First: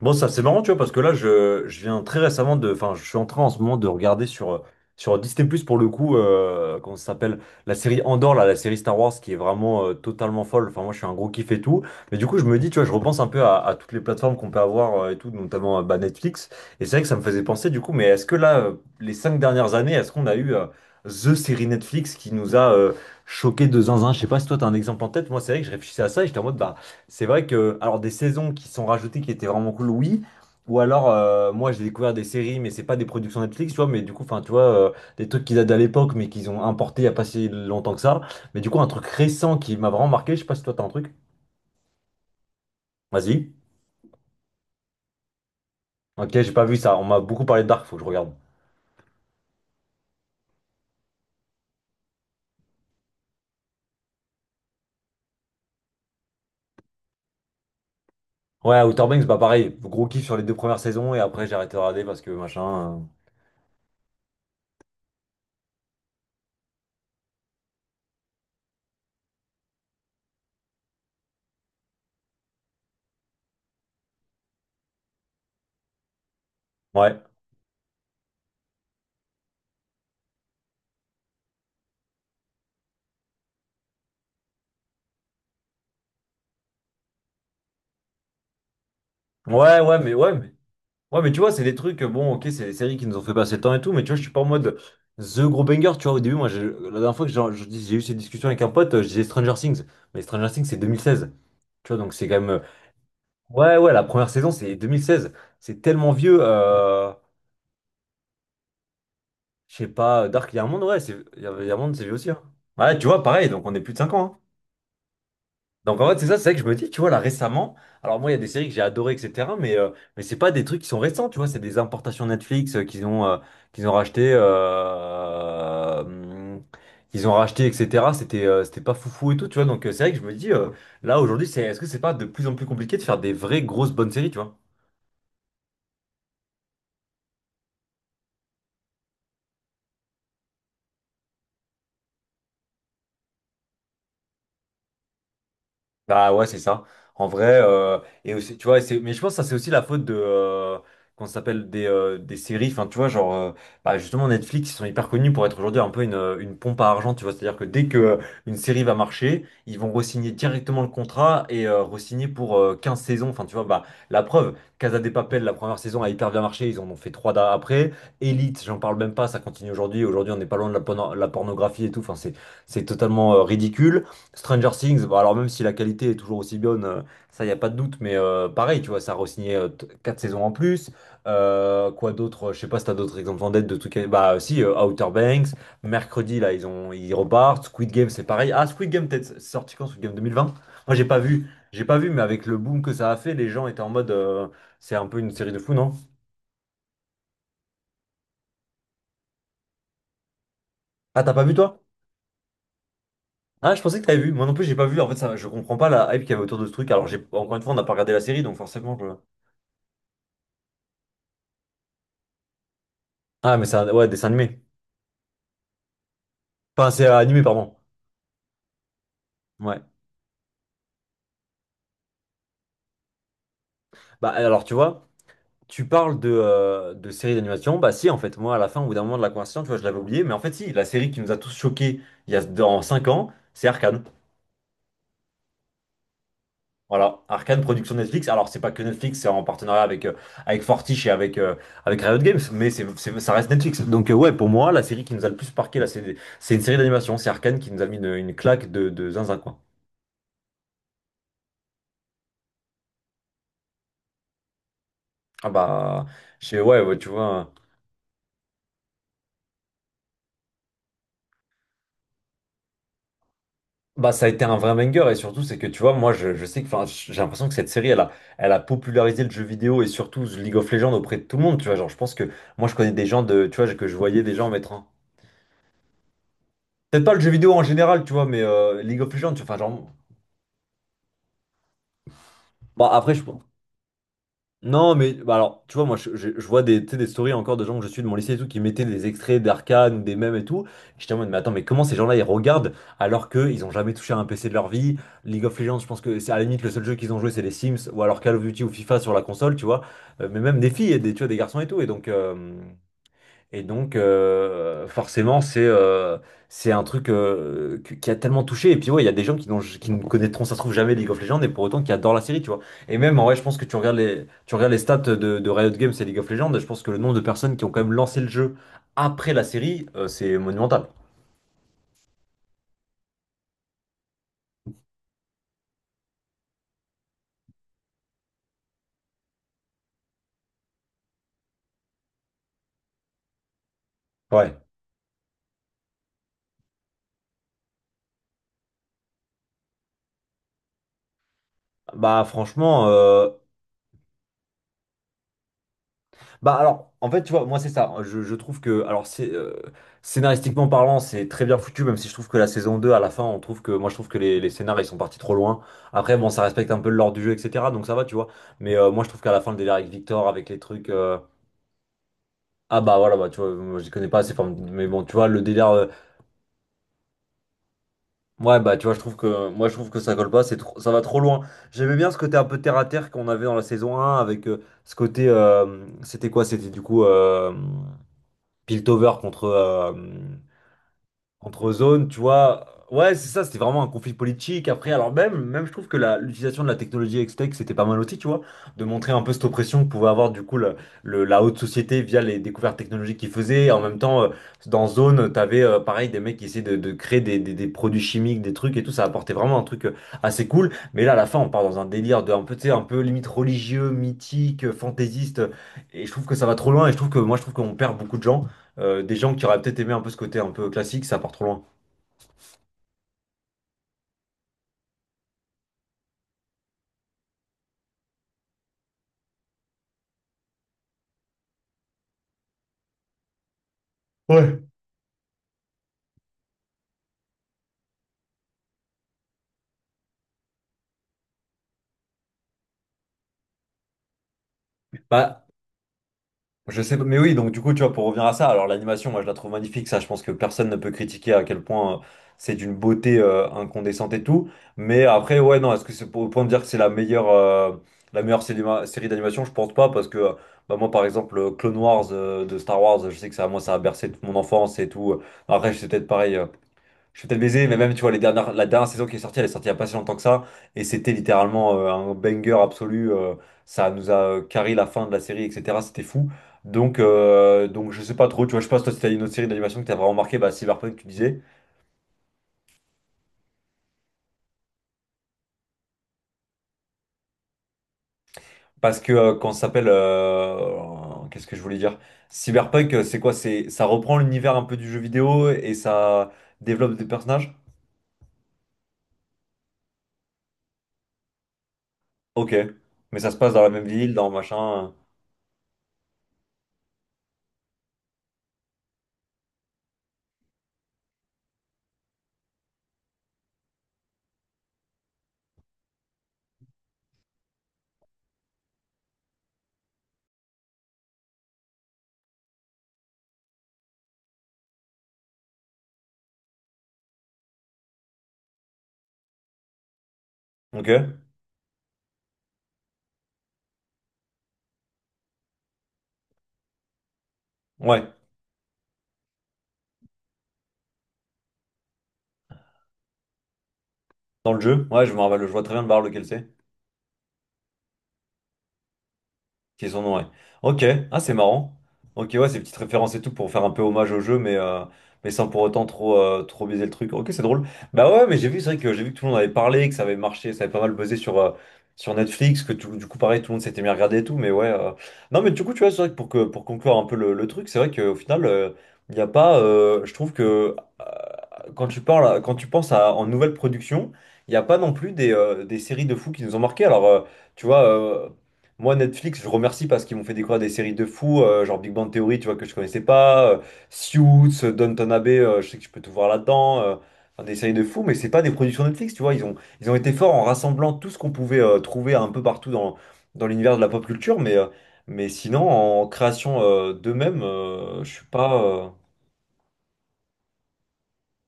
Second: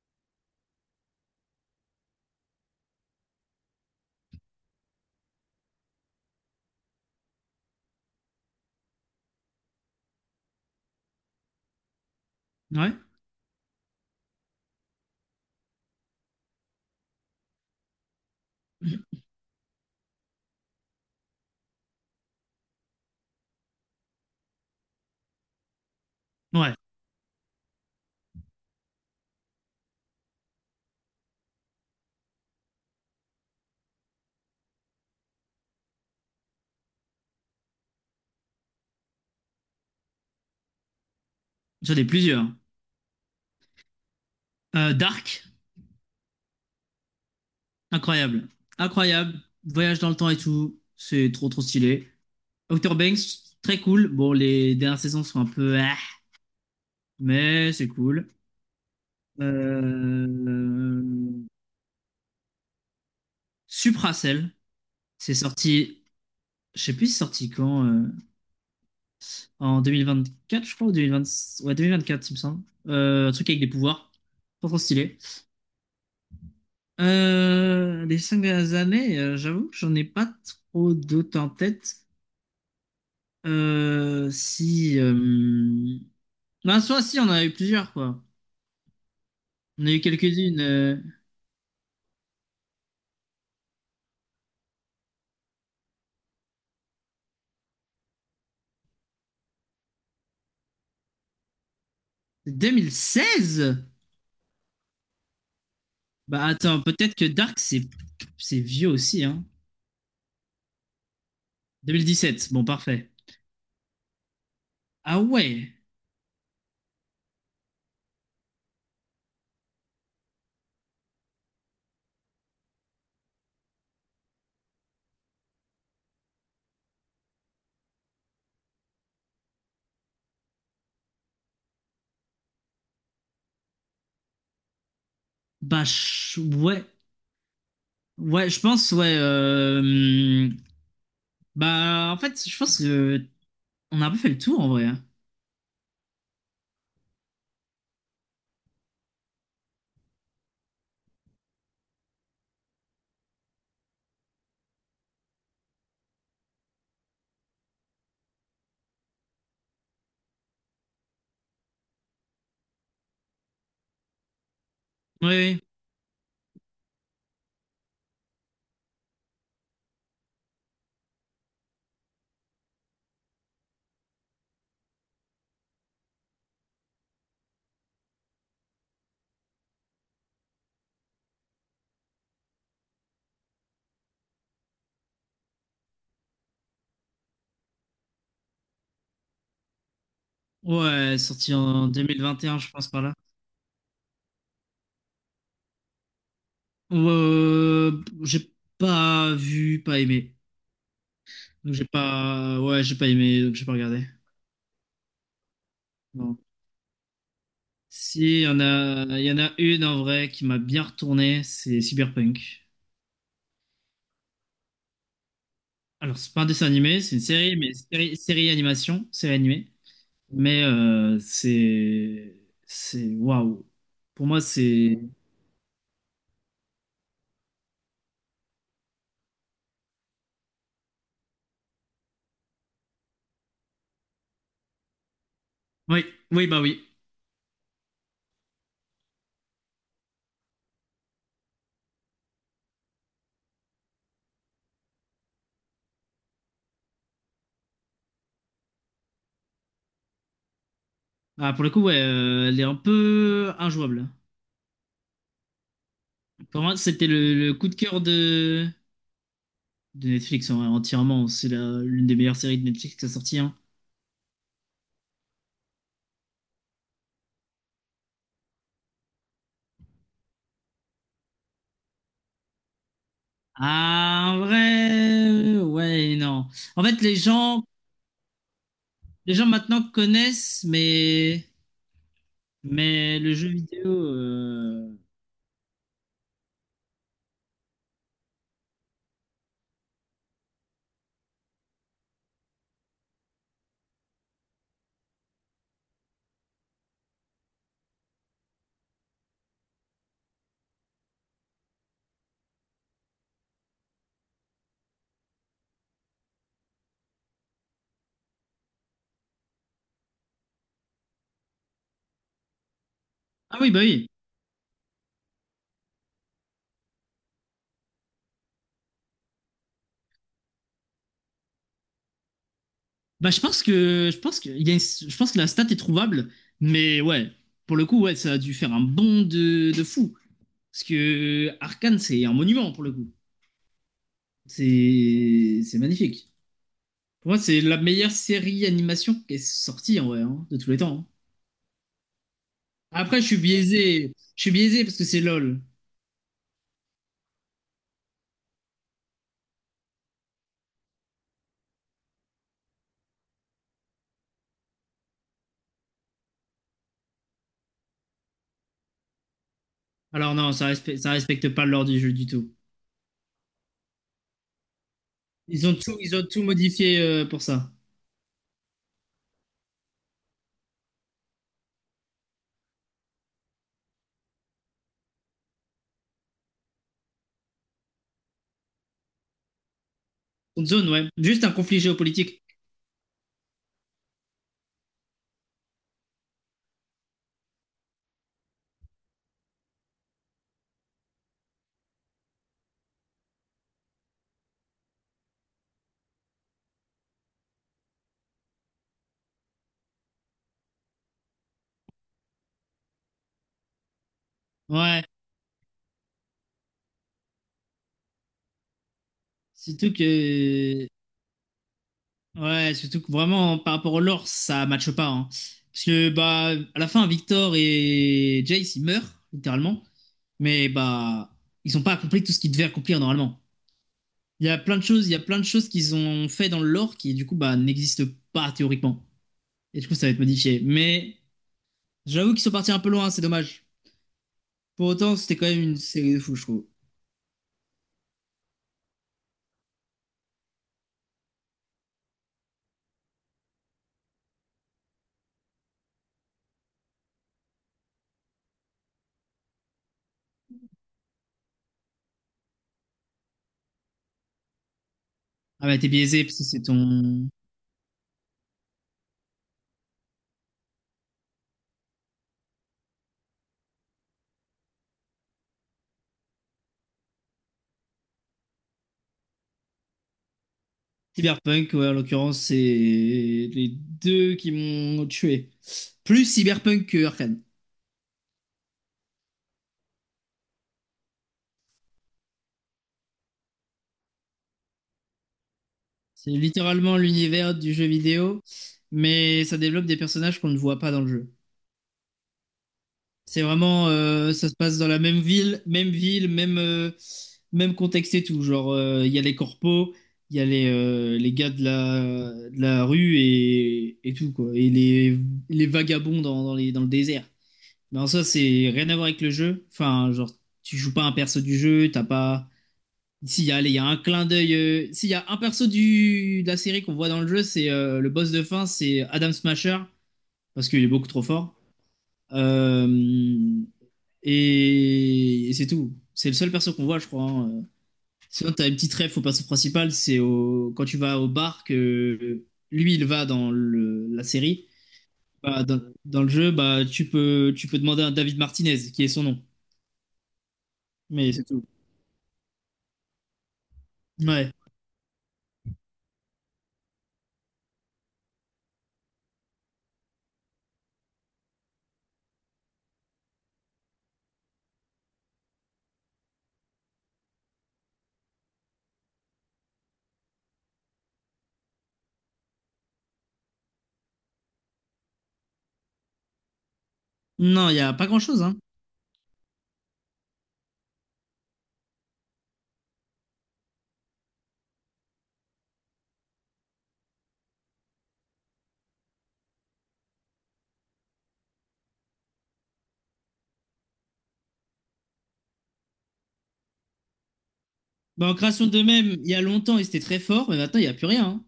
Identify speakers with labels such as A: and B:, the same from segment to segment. A: Bon, ça c'est marrant, tu vois, parce que là, je viens très récemment de. Enfin, je suis en train en ce moment de regarder sur Disney+, pour le coup, comment ça s'appelle? La série Andor, là, la série Star Wars, qui est vraiment totalement folle. Enfin, moi, je suis un gros kiff et tout. Mais du coup, je me dis, tu vois, je
B: Ouais,
A: repense un peu à toutes les plateformes qu'on peut avoir et tout, notamment bah, Netflix. Et c'est vrai que ça me faisait penser, du coup, mais est-ce que là, les 5 dernières années, est-ce qu'on a eu The série Netflix qui nous a choqué de zinzin? Je sais pas si toi, t'as un exemple en tête. Moi, c'est vrai que je réfléchissais à ça et j'étais en mode,
B: ouais,
A: bah. C'est vrai que, alors des saisons qui sont rajoutées qui étaient vraiment cool, oui. Ou alors, moi j'ai découvert des séries, mais c'est pas des productions Netflix, tu vois, mais du coup, enfin, tu vois, des trucs qu'ils datent à l'époque, mais qu'ils ont importé il y a pas si longtemps que ça. Mais du coup, un truc récent qui m'a vraiment marqué, je sais pas si toi t'as un truc.
B: j'en ai plusieurs.
A: Vas-y.
B: Dark,
A: Ok, j'ai pas vu ça, on m'a beaucoup parlé de Dark, faut que je regarde.
B: incroyable, incroyable, voyage dans le temps et tout, c'est trop trop stylé. Outer Banks, très cool. Bon, les dernières saisons sont un peu, ah, mais c'est cool.
A: Ouais, Outer Banks, bah pareil, gros kiff sur les deux premières saisons, et
B: Euh...
A: après j'ai arrêté de regarder parce que machin.
B: Supracell, c'est sorti, je sais plus c'est sorti quand, en 2024 je crois, ou 2020, ouais 2024 il me semble. Un truc avec des pouvoirs, trop trop stylé.
A: Ouais.
B: Les cinq dernières années, j'avoue que j'en ai pas trop d'autres en tête. Si. Ben, soit si, on en a eu plusieurs, quoi.
A: Ouais,
B: On a
A: ouais,
B: eu
A: mais ouais, mais
B: quelques-unes.
A: ouais, mais tu vois, c'est des trucs, bon, ok, c'est des séries qui nous ont fait passer le temps et tout, mais tu vois, je suis pas en mode The Gros Banger, tu vois, au début, moi, la dernière fois que j'ai eu cette discussion avec un pote, je disais Stranger Things, mais Stranger Things, c'est 2016, tu vois, donc c'est quand même,
B: 2016?
A: ouais, ouais, la première saison, c'est 2016, c'est tellement vieux,
B: Bah attends, peut-être que Dark, c'est vieux aussi, hein.
A: je sais pas, Dark, il y a un monde, ouais, il y a un monde, c'est vieux aussi, hein.
B: 2017, bon,
A: Ouais, tu
B: parfait.
A: vois, pareil, donc on est plus de 5 ans, hein.
B: Ah ouais.
A: Donc en fait, c'est ça, c'est vrai que je me dis, tu vois, là récemment, alors moi, il y a des séries que j'ai adorées, etc., mais c'est pas des trucs qui sont récents, tu vois, c'est des importations Netflix qu'ils ont racheté, euh, hum, qu'ils ont racheté, etc. C'était c'était pas foufou et tout, tu vois, donc c'est vrai que je me dis, là aujourd'hui, c'est, est-ce que c'est pas de plus en plus compliqué de faire des vraies grosses bonnes séries, tu vois?
B: Bah, ouais. Ouais, je pense, ouais. Hum, Bah, en fait, je pense que on a un peu fait le tour, en vrai, hein.
A: Bah ouais, c'est ça. En vrai, et aussi, tu vois, c'est, mais je pense que ça, c'est aussi la faute de, qu'on s'appelle des séries. Enfin, tu vois, genre, bah, justement, Netflix, ils sont hyper connus pour être aujourd'hui un peu une pompe à argent, tu vois. C'est-à-dire que dès que une série va marcher, ils vont re-signer directement le contrat et re-signer pour 15 saisons. Enfin, tu vois, bah, la preuve, Casa de
B: Ouais,
A: Papel, la
B: ouais.
A: première saison a hyper bien marché, ils en ont fait trois après. Elite, j'en parle même pas, ça continue aujourd'hui. Aujourd'hui, on n'est pas loin de la, la pornographie et tout. Enfin, c'est totalement ridicule. Stranger Things, bon, alors même si la qualité est toujours aussi bonne, ça y a pas de doute, mais pareil, tu vois, ça a re-signé 4 saisons en plus. Quoi d'autre? Je sais pas si t'as d'autres exemples en tête de trucs. Bah si, Outer Banks, mercredi là, ils repartent. Squid Game, c'est pareil. Ah, Squid Game, peut-être c'est sorti quand? Squid Game 2020? Moi, j'ai pas
B: Ouais,
A: vu,
B: sorti en
A: mais avec le
B: 2021, je
A: boom
B: pense,
A: que
B: par
A: ça
B: là.
A: a fait, les gens étaient en mode, c'est un peu une série de fous, non?
B: J'ai pas vu, pas aimé.
A: Ah, t'as pas vu
B: Donc
A: toi?
B: j'ai pas, ouais, j'ai pas aimé, donc j'ai pas
A: Ah, je pensais que
B: regardé.
A: t'avais vu. Moi non plus, j'ai pas vu. En fait, ça, je comprends pas la hype qu'il y
B: Non.
A: avait autour de ce truc. Alors, j'ai encore une fois, on n'a pas regardé la
B: Si,
A: série,
B: il y
A: donc
B: en
A: forcément, je...
B: a, il y en a une en vrai qui m'a bien retourné, c'est Cyberpunk.
A: Ah, mais c'est un ouais, dessin animé.
B: Alors c'est pas un dessin
A: Enfin,
B: animé,
A: c'est
B: c'est une
A: animé,
B: série, mais
A: pardon.
B: série, série animation, série animée.
A: Ouais.
B: Mais c'est waouh. Pour
A: Bah
B: moi,
A: alors, tu
B: c'est,
A: vois, tu parles de séries d'animation. Bah si, en fait, moi, à la fin, au bout d'un moment de la conversation, tu vois, je l'avais oublié. Mais en fait, si, la série qui nous a tous choqués il y a dans 5 ans, c'est Arcane.
B: oui, oui, bah oui.
A: Voilà, Arcane, production Netflix. Alors, c'est pas que Netflix, c'est en partenariat avec Fortiche et avec Riot Games, mais ça reste Netflix. Donc, ouais, pour moi, la série qui nous a le plus marqué, là, c'est une série d'animation. C'est Arcane qui nous a mis une claque de zinzin, quoi.
B: Ah, pour le coup, ouais, elle est un peu injouable.
A: Ah bah, je sais,
B: Pour moi,
A: ouais, ouais,
B: c'était
A: tu
B: le,
A: vois.
B: le coup de cœur de Netflix en vrai, entièrement. C'est l'une des meilleures séries de Netflix qui a sorti, hein.
A: Bah, ça a été un vrai banger et surtout c'est que tu vois moi je sais que enfin j'ai l'impression que cette série elle a popularisé le jeu vidéo et surtout League of Legends auprès de tout le monde tu vois genre je pense que moi je connais des gens de tu vois que je voyais
B: Ah,
A: des
B: en
A: gens mettre un
B: vrai, ouais, non. En fait,
A: peut-être pas
B: les
A: le jeu vidéo en
B: gens,
A: général tu vois mais League of Legends
B: les
A: tu
B: gens
A: vois, enfin
B: maintenant
A: genre
B: connaissent, mais,
A: bah après
B: mais
A: je,
B: le jeu vidéo.
A: Non, mais bah alors, tu vois, moi, je vois des, tu sais, des stories encore de gens que je suis de mon lycée et tout qui mettaient des extraits d'Arcane ou des mèmes et tout. Et j'étais en mode, mais attends, mais comment ces gens-là ils regardent alors qu'ils ont jamais touché à un PC de leur vie? League of Legends, je pense que c'est à la limite le seul jeu qu'ils ont joué, c'est les Sims ou alors Call of Duty ou FIFA sur la console, tu vois. Mais même des filles, et des, tu vois, des garçons et tout. Et donc, forcément, c'est un truc qui a tellement touché. Et puis, ouais, il y a des gens qui, qui ne connaîtront, ça se trouve, jamais League of Legends, et pour autant qui adorent la série, tu vois. Et même, en vrai, je pense
B: Ah
A: que tu regardes
B: oui.
A: les, stats de Riot Games et League of Legends, et je pense que le nombre de personnes qui ont quand même lancé le jeu après la série, c'est monumental.
B: Bah, je pense que, il y a une- je pense que la stat est trouvable, mais ouais, pour le coup, ouais, ça a dû faire un bond de fou. Parce que Arcane, c'est un monument pour le coup.
A: Ouais.
B: C'est magnifique. Pour moi, c'est la meilleure série animation qui est sortie en vrai, hein, de tous les temps, hein.
A: Bah, franchement,
B: Après, je suis biaisé, je suis biaisé parce que c'est LOL.
A: bah alors, en fait, tu vois, moi c'est ça. Je trouve que, alors c'est scénaristiquement parlant, c'est très bien foutu, même si je trouve que la saison 2 à la fin, on trouve que, moi je trouve que les scénars, ils sont partis trop loin. Après, bon, ça respecte un peu l'ordre du jeu, etc. Donc ça va, tu vois. Mais moi je trouve qu'à la fin, le délire avec Victor,
B: Alors
A: avec
B: non,
A: les
B: ça
A: trucs...
B: respecte, ça respecte pas l'ordre du jeu du tout.
A: Ah bah voilà, bah tu vois, moi je connais pas assez, enfin, mais bon, tu vois, le
B: Ils
A: délire...
B: ont tout, ils ont tout modifié pour ça.
A: Ouais, bah tu vois, je trouve que, moi je trouve que ça colle pas, ça va trop loin. J'aimais bien ce côté un peu terre-à-terre qu'on avait dans la saison un avec ce côté... C'était quoi? C'était du coup... Piltover contre, euh,
B: Une zone, ouais. Juste un
A: contre
B: conflit
A: Zone, tu
B: géopolitique.
A: vois. Ouais, c'est ça, c'était vraiment un conflit politique. Après, alors même, même je trouve que l'utilisation de la technologie Hextech, c'était pas mal aussi, tu vois, de montrer un peu cette oppression que pouvait avoir du coup la haute société via les découvertes technologiques qu'ils faisaient. En même temps, dans Zone, t'avais pareil des mecs qui essayaient de créer des, des produits chimiques, des trucs et tout, ça apportait vraiment un truc assez cool. Mais là, à la fin, on part dans un délire de un peu, tu sais, un peu limite religieux, mythique,
B: Ouais.
A: fantaisiste. Et je trouve que ça va trop loin et je trouve que moi, je trouve qu'on perd beaucoup de gens des gens qui auraient peut-être aimé
B: Surtout
A: un peu ce côté un peu
B: que,
A: classique, ça part trop loin.
B: ouais, surtout que vraiment par rapport au lore, ça matche pas, hein. Parce que bah à la fin, Victor et Jace ils meurent littéralement, mais bah ils ont pas accompli tout ce qu'ils devaient accomplir normalement. Il y a
A: Ouais.
B: plein de choses, il y a plein de choses qu'ils ont fait dans le lore qui du coup bah n'existent pas théoriquement. Et du coup ça va être modifié. Mais j'avoue qu'ils sont partis un peu loin, c'est dommage. Pour autant, c'était quand
A: Bah,
B: même une série de fou, je trouve.
A: je sais pas, mais oui, donc du coup, tu vois, pour revenir à ça, alors l'animation, moi je la trouve magnifique, ça je pense que personne ne peut critiquer à quel point c'est d'une beauté incandescente et tout, mais après, ouais, non, est-ce que c'est pour, au point de dire que c'est la meilleure série d'animation, je pense pas, parce que bah, moi par exemple, Clone Wars de Star Wars, je sais que ça, moi ça a bercé toute mon enfance et tout,
B: Ah
A: après
B: bah
A: c'est
B: t'es
A: peut-être
B: biaisé,
A: pareil,
B: parce que c'est
A: je suis
B: ton...
A: peut-être baisé, mais même, tu vois, les dernières, la dernière saison qui est sortie, elle est sortie il n'y a pas si longtemps que ça. Et c'était littéralement un banger absolu. Ça nous a carré la fin de la série, etc. C'était fou. Donc, je sais pas trop. Tu vois, je sais pas si toi, si t'as une autre série d'animation que t'as vraiment marqué, bah, Cyberpunk, tu disais.
B: Cyberpunk, ouais, en l'occurrence, c'est les deux qui m'ont tué. Plus Cyberpunk que Arkane.
A: Parce que quand ça s'appelle. Qu'est-ce que je voulais dire? Cyberpunk, c'est quoi? C'est, ça reprend l'univers un peu du jeu vidéo et
B: C'est
A: ça développe
B: littéralement
A: des personnages?
B: l'univers du jeu vidéo, mais ça développe des personnages qu'on ne voit pas dans le jeu.
A: Ok. Mais ça se
B: C'est
A: passe dans la même
B: vraiment,
A: ville, dans
B: ça se passe dans
A: machin.
B: la même ville, même ville, même, même contexte et tout. Genre, il y a les corpos, il y a les gars de la rue et tout, quoi. Et les vagabonds dans le désert. Mais en soi, c'est rien à voir avec le jeu. Enfin, genre, tu joues pas un perso du jeu, t'as pas. S'il y a, allez, il y a un clin d'œil. S'il y a un perso de la série qu'on voit dans le jeu, c'est le boss de fin, c'est Adam Smasher, parce qu'il est
A: Ok.
B: beaucoup trop fort. Euh, et c'est tout. C'est le seul perso qu'on voit, je crois, hein.
A: Ouais.
B: Sinon, t'as une petite ref au perso principal, c'est au, quand tu vas au bar que lui, il va dans la
A: Dans le
B: série.
A: jeu. Ouais, je me rappelle, je vois
B: Bah,
A: très
B: dans,
A: bien de voir
B: dans
A: lequel
B: le
A: c'est.
B: jeu, bah, tu peux demander à David Martinez, qui est son nom.
A: Qui sont ouais. Ok, ah
B: Mais
A: c'est
B: c'est tout.
A: marrant. Ok, ouais, ces petites références et tout pour faire un peu hommage au jeu,
B: Ouais.
A: mais sans pour autant trop, trop biaiser le truc. Ok, c'est drôle. Bah ouais, mais j'ai vu, c'est vrai que j'ai vu que tout le monde avait parlé, que ça avait marché, ça avait pas mal buzzé sur, sur Netflix, que du coup, pareil, tout le monde s'était mis à regarder et tout, mais ouais. Non, mais du coup, tu vois, c'est vrai que, pour conclure un peu le truc, c'est vrai qu'au final, il n'y a pas. Je trouve que euh, quand tu parles, quand tu penses à, en nouvelle production, il n'y a pas non plus des séries de fous qui nous ont marqué. Alors. Tu
B: Non, il n'y
A: vois,
B: a pas grand-chose, hein.
A: moi, Netflix, je remercie parce qu'ils m'ont fait découvrir des séries de fous, genre Big Bang Theory, tu vois, que je connaissais pas, Suits, Downton Abbey, je sais que je peux tout voir là-dedans, enfin, des séries de fous, mais c'est pas des productions Netflix, tu vois, ils ont été forts en rassemblant tout ce qu'on pouvait trouver un peu partout dans, l'univers de la pop culture, mais sinon, en création d'eux-mêmes, je suis
B: Bah, en
A: pas...
B: création d'eux-mêmes, il y a longtemps, ils étaient très forts, mais maintenant, il n'y a plus rien, hein.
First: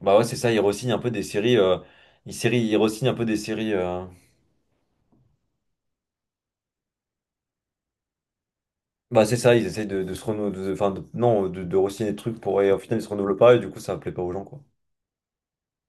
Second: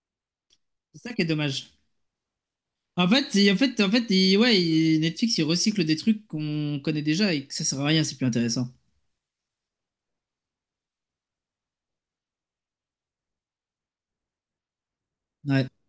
A: Bah ouais, c'est ça, ils re un
B: C'est
A: peu
B: ça
A: des
B: qui est
A: séries,
B: dommage.
A: ils re
B: En
A: un peu
B: fait,
A: des
B: en
A: séries...
B: fait, en fait ouais, Netflix, il recycle des trucs qu'on connaît déjà et que ça sert à rien, c'est plus intéressant.
A: Bah c'est ça, ils essayent de se renouveler, non, de re-signer des trucs pour et au final ils se renouvellent pas et du coup ça plaît pas aux gens quoi.
B: Ouais.